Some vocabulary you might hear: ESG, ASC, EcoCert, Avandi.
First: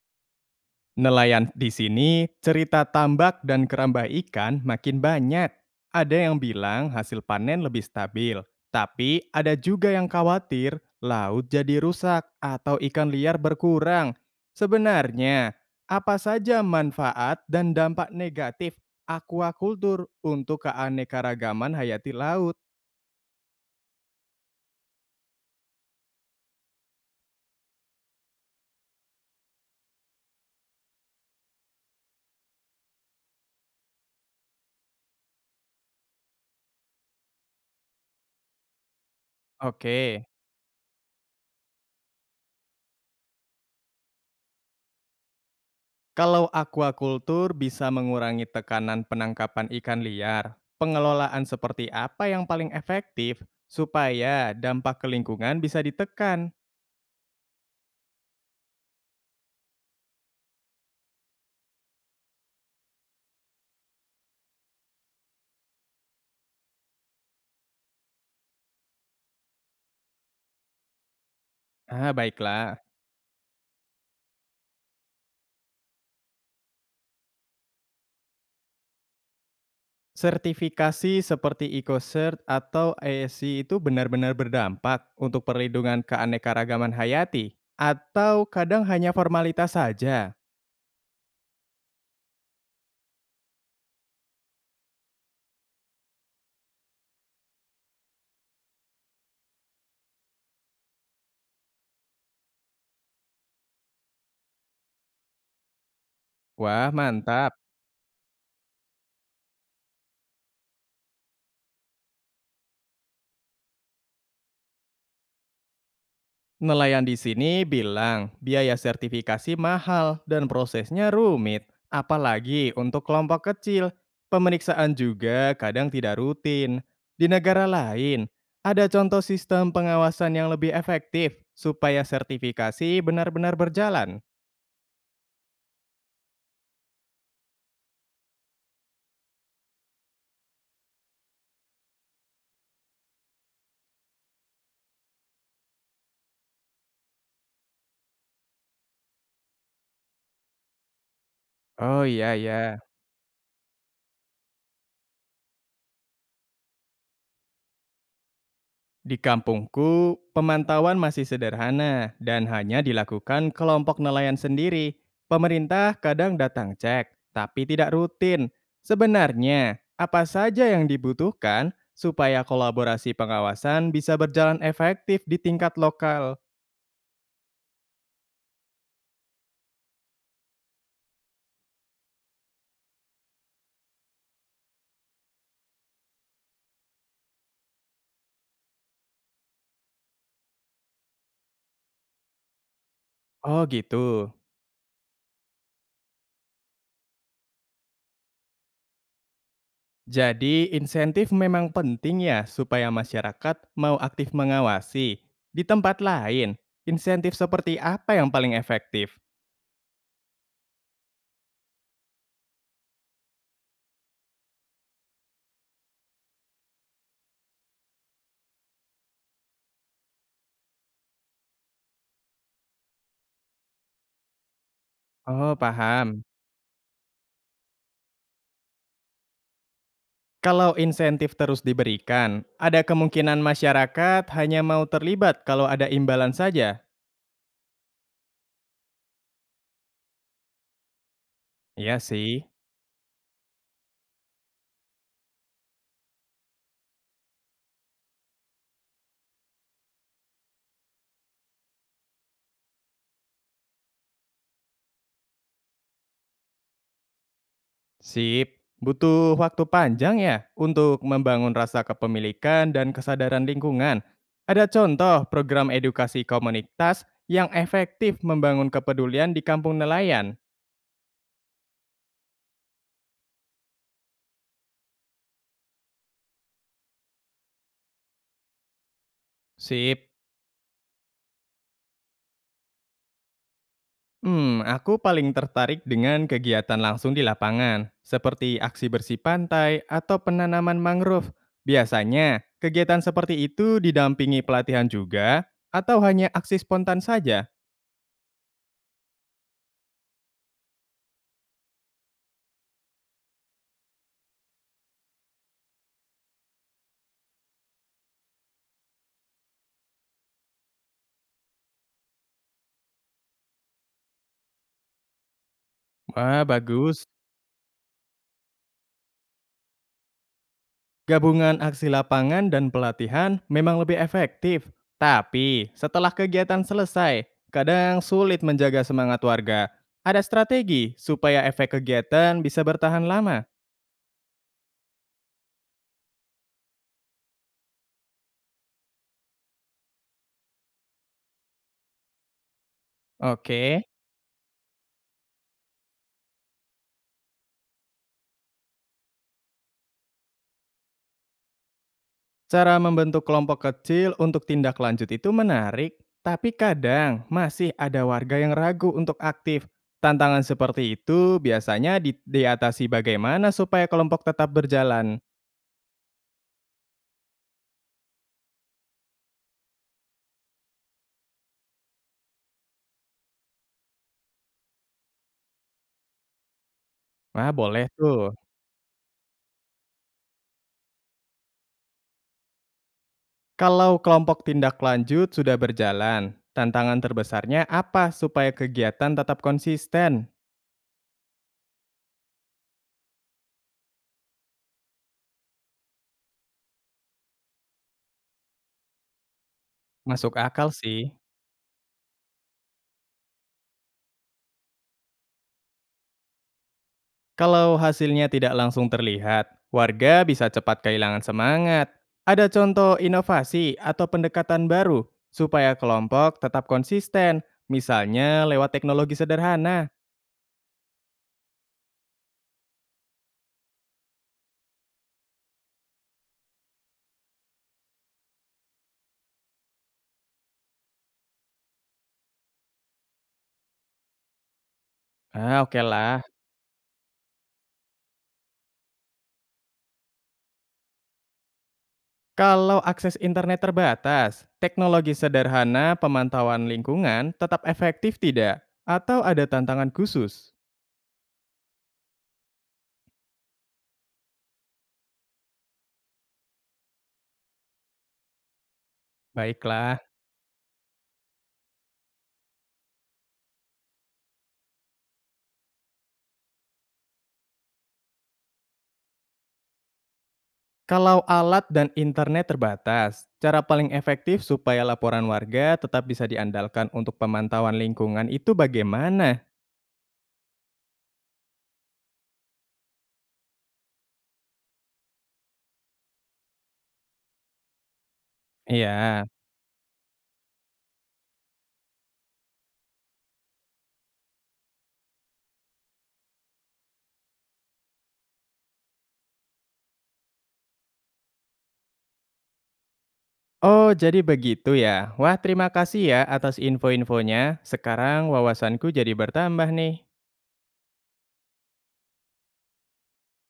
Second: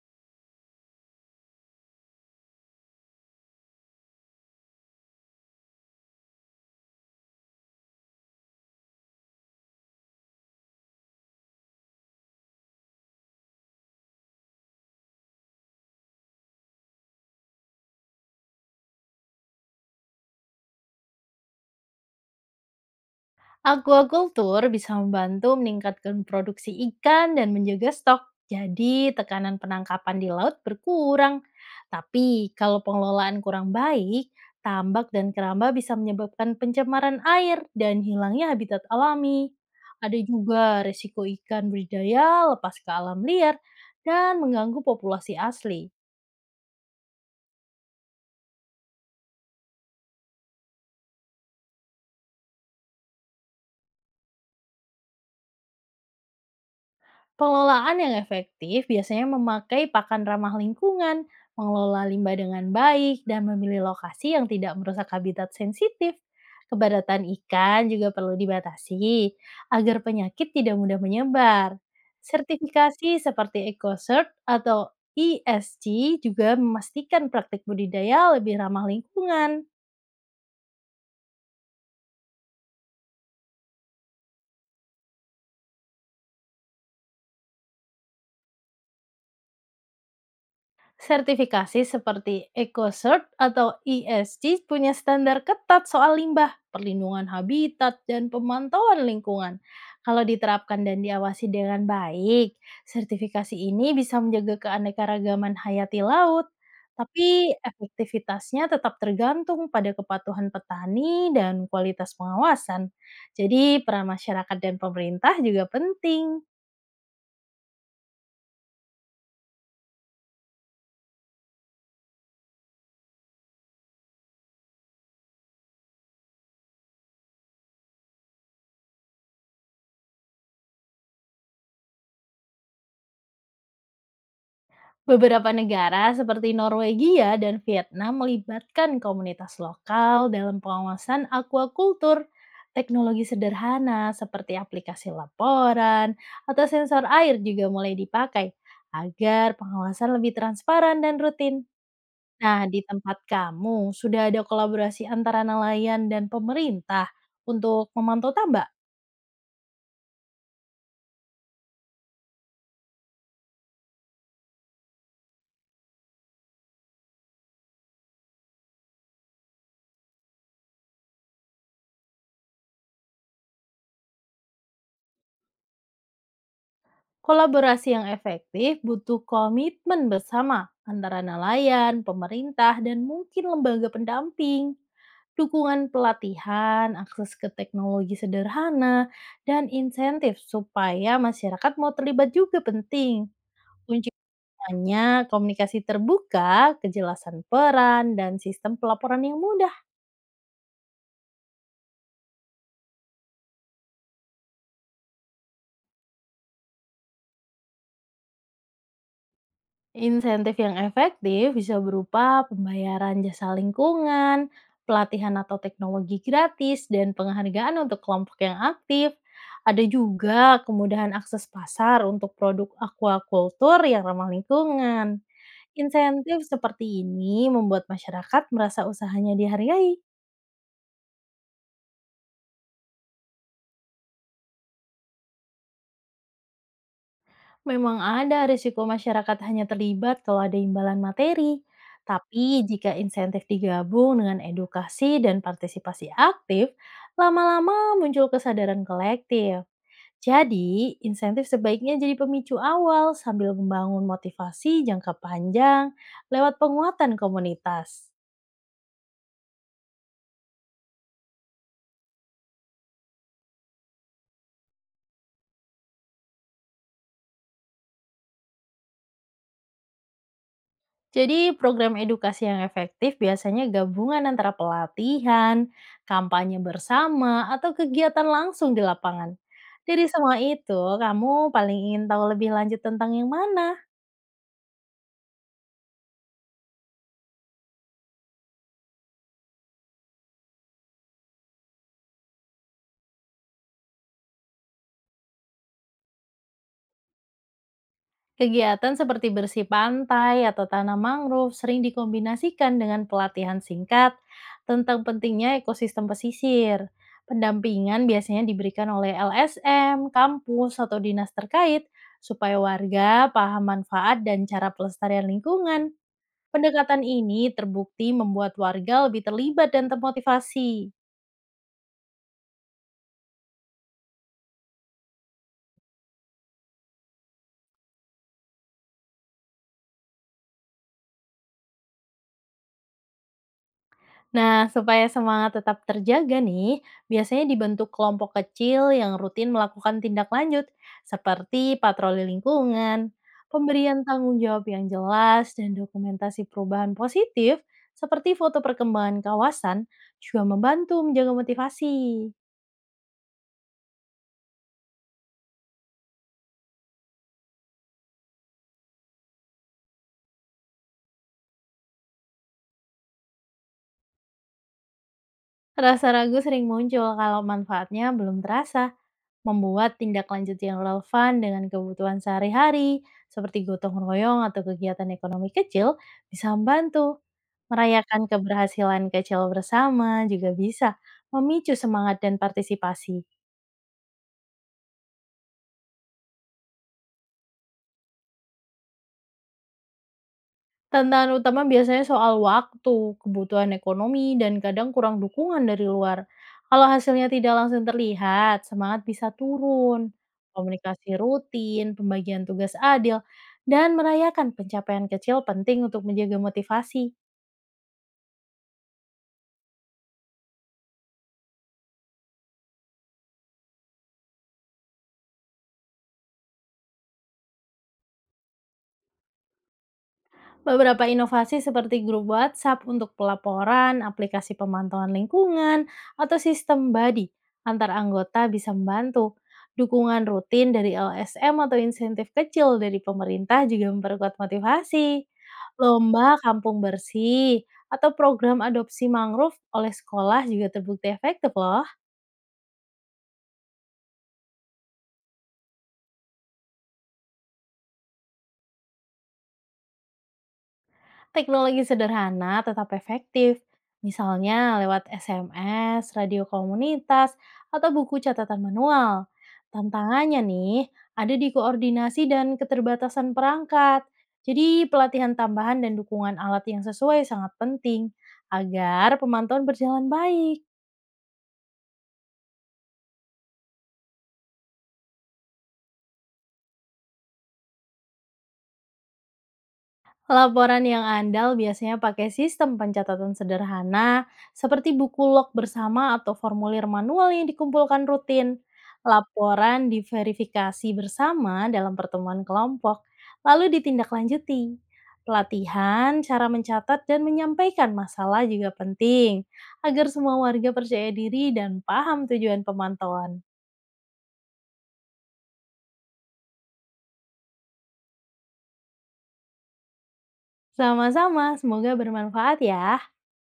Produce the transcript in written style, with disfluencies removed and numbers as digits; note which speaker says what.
Speaker 1: Nelayan di sini, cerita tambak dan keramba ikan makin banyak. Ada yang bilang hasil panen lebih stabil, tapi ada juga yang khawatir laut jadi rusak atau ikan liar berkurang. Sebenarnya, apa saja manfaat dan dampak negatif aquaculture untuk keanekaragaman hayati laut?
Speaker 2: Aquaculture bisa membantu meningkatkan produksi ikan dan menjaga stok, jadi tekanan penangkapan di laut berkurang. Tapi kalau pengelolaan kurang baik, tambak dan keramba bisa menyebabkan pencemaran air dan hilangnya habitat alami. Ada
Speaker 1: Oke.
Speaker 2: juga resiko ikan berbudidaya lepas ke alam liar dan mengganggu populasi asli.
Speaker 1: Kalau aquaculture bisa mengurangi tekanan penangkapan ikan liar, pengelolaan seperti apa yang paling efektif supaya dampak ke lingkungan bisa ditekan?
Speaker 2: Pengelolaan yang efektif biasanya memakai pakan ramah lingkungan, mengelola limbah dengan baik, dan memilih lokasi yang tidak merusak habitat sensitif. Kepadatan ikan juga perlu dibatasi agar penyakit tidak mudah menyebar.
Speaker 1: Ah, baiklah.
Speaker 2: Sertifikasi seperti EcoCert atau ESG juga memastikan praktik budidaya lebih ramah lingkungan.
Speaker 1: Sertifikasi seperti EcoCert atau ASC itu benar-benar berdampak untuk perlindungan keanekaragaman hayati atau kadang hanya formalitas saja?
Speaker 2: Sertifikasi seperti EcoCert atau ESG punya standar ketat soal limbah, perlindungan habitat, dan pemantauan lingkungan. Kalau diterapkan dan diawasi dengan baik, sertifikasi ini bisa menjaga keanekaragaman hayati laut,
Speaker 1: Wah,
Speaker 2: tapi
Speaker 1: mantap.
Speaker 2: efektivitasnya tetap tergantung pada kepatuhan petani dan kualitas pengawasan. Jadi, peran masyarakat dan pemerintah juga penting.
Speaker 1: Nelayan di sini bilang biaya sertifikasi mahal dan prosesnya rumit, apalagi untuk kelompok kecil. Pemeriksaan juga kadang tidak rutin. Di negara lain, ada contoh sistem pengawasan yang lebih efektif supaya sertifikasi benar-benar berjalan.
Speaker 2: Beberapa negara seperti Norwegia dan Vietnam melibatkan komunitas lokal dalam pengawasan aquaculture. Teknologi sederhana seperti aplikasi laporan atau sensor air juga mulai dipakai agar pengawasan lebih transparan dan rutin.
Speaker 1: Oh iya ya.
Speaker 2: Nah, di tempat kamu sudah ada kolaborasi antara nelayan dan pemerintah untuk memantau tambak?
Speaker 1: Di kampungku, pemantauan masih sederhana dan hanya dilakukan kelompok nelayan sendiri. Pemerintah kadang datang cek, tapi tidak rutin. Sebenarnya, apa saja yang dibutuhkan supaya kolaborasi pengawasan bisa berjalan efektif di tingkat lokal?
Speaker 2: Kolaborasi yang efektif butuh komitmen bersama antara nelayan, pemerintah, dan mungkin lembaga pendamping. Dukungan pelatihan, akses ke teknologi sederhana, dan insentif supaya masyarakat mau terlibat juga penting.
Speaker 1: Oh gitu.
Speaker 2: Kuncinya komunikasi terbuka, kejelasan peran, dan sistem pelaporan yang mudah.
Speaker 1: Jadi insentif memang penting ya supaya masyarakat mau aktif mengawasi. Di tempat lain, insentif seperti apa yang paling efektif?
Speaker 2: Insentif yang efektif bisa berupa pembayaran jasa lingkungan, pelatihan atau teknologi gratis, dan penghargaan untuk kelompok yang aktif. Ada juga kemudahan akses pasar untuk produk aquaculture yang ramah lingkungan.
Speaker 1: Oh, paham.
Speaker 2: Insentif seperti ini membuat masyarakat merasa usahanya dihargai.
Speaker 1: Kalau insentif terus diberikan, ada kemungkinan masyarakat hanya mau terlibat kalau ada imbalan saja.
Speaker 2: Memang ada risiko masyarakat hanya terlibat kalau ada imbalan materi,
Speaker 1: Iya sih.
Speaker 2: tapi jika insentif digabung dengan edukasi dan partisipasi aktif, lama-lama muncul kesadaran kolektif. Jadi, insentif sebaiknya jadi pemicu awal sambil membangun motivasi jangka panjang lewat penguatan komunitas.
Speaker 1: Sip. Butuh waktu panjang ya untuk membangun rasa kepemilikan dan kesadaran lingkungan. Ada contoh program edukasi komunitas yang efektif membangun kepedulian di kampung nelayan.
Speaker 2: Jadi program edukasi yang efektif biasanya gabungan antara pelatihan, kampanye bersama, atau kegiatan langsung di lapangan. Dari
Speaker 1: Sip.
Speaker 2: semua itu, kamu paling ingin tahu lebih lanjut tentang yang mana?
Speaker 1: Hmm, aku paling tertarik dengan kegiatan langsung di lapangan, seperti aksi bersih pantai atau penanaman mangrove. Biasanya, kegiatan seperti itu didampingi pelatihan juga, atau hanya aksi spontan saja?
Speaker 2: Kegiatan seperti bersih pantai atau tanam mangrove sering dikombinasikan dengan pelatihan singkat tentang pentingnya ekosistem pesisir. Pendampingan biasanya diberikan oleh LSM, kampus, atau dinas terkait supaya warga paham manfaat dan cara pelestarian lingkungan.
Speaker 1: Wah,
Speaker 2: Pendekatan
Speaker 1: bagus.
Speaker 2: ini terbukti membuat warga lebih terlibat dan termotivasi.
Speaker 1: Gabungan aksi lapangan dan pelatihan memang lebih efektif. Tapi, setelah kegiatan selesai, kadang sulit menjaga semangat warga. Ada strategi supaya efek kegiatan bisa bertahan lama.
Speaker 2: Nah, supaya semangat tetap terjaga nih, biasanya dibentuk kelompok kecil yang rutin melakukan tindak lanjut, seperti patroli lingkungan,
Speaker 1: Oke.
Speaker 2: pemberian tanggung jawab yang jelas, dan dokumentasi perubahan positif, seperti foto perkembangan kawasan, juga membantu menjaga motivasi.
Speaker 1: Cara membentuk kelompok kecil untuk tindak lanjut itu menarik, tapi kadang masih ada warga yang ragu untuk aktif. Tantangan seperti itu biasanya diatasi bagaimana supaya kelompok tetap berjalan.
Speaker 2: Rasa ragu sering muncul kalau manfaatnya belum terasa. Membuat tindak lanjut yang relevan dengan kebutuhan sehari-hari, seperti gotong royong atau kegiatan ekonomi kecil, bisa membantu.
Speaker 1: Nah, boleh
Speaker 2: Merayakan
Speaker 1: tuh.
Speaker 2: keberhasilan kecil bersama juga bisa memicu semangat dan partisipasi.
Speaker 1: Kalau kelompok tindak lanjut sudah berjalan, tantangan terbesarnya apa supaya kegiatan tetap konsisten?
Speaker 2: Tantangan utama biasanya soal waktu, kebutuhan ekonomi, dan kadang kurang dukungan dari luar. Kalau hasilnya tidak langsung terlihat, semangat bisa turun.
Speaker 1: Masuk akal sih.
Speaker 2: Komunikasi rutin, pembagian tugas adil, dan merayakan pencapaian kecil penting untuk menjaga motivasi.
Speaker 1: Kalau hasilnya tidak langsung terlihat, warga bisa cepat kehilangan semangat. Ada contoh inovasi atau pendekatan baru supaya kelompok tetap konsisten, misalnya lewat teknologi sederhana.
Speaker 2: Beberapa inovasi seperti grup WhatsApp untuk pelaporan, aplikasi pemantauan lingkungan, atau sistem buddy antar anggota bisa membantu. Dukungan rutin dari LSM atau insentif kecil dari pemerintah juga memperkuat motivasi.
Speaker 1: Ah, oke lah.
Speaker 2: Lomba kampung bersih atau program adopsi mangrove oleh sekolah juga terbukti efektif loh.
Speaker 1: Kalau akses internet terbatas, teknologi sederhana pemantauan lingkungan tetap efektif tidak? Atau ada tantangan khusus?
Speaker 2: Teknologi sederhana tetap efektif, misalnya lewat SMS, radio komunitas, atau buku catatan manual.
Speaker 1: Baiklah.
Speaker 2: Tantangannya nih, ada di koordinasi dan keterbatasan perangkat. Jadi pelatihan tambahan dan dukungan alat yang sesuai sangat penting agar pemantauan berjalan baik.
Speaker 1: Kalau alat dan internet terbatas, cara paling efektif supaya laporan warga tetap bisa diandalkan untuk pemantauan lingkungan itu bagaimana?
Speaker 2: Laporan yang andal biasanya pakai sistem pencatatan sederhana, seperti buku log bersama atau formulir manual yang dikumpulkan rutin.
Speaker 1: Iya.
Speaker 2: Laporan diverifikasi bersama dalam pertemuan kelompok, lalu ditindaklanjuti. Pelatihan, cara mencatat, dan menyampaikan masalah juga penting, agar semua warga percaya diri dan paham tujuan pemantauan.
Speaker 1: Oh, jadi begitu ya. Wah, terima kasih ya atas info-infonya. Sekarang wawasanku jadi bertambah nih.
Speaker 2: Sama-sama, semoga bermanfaat ya.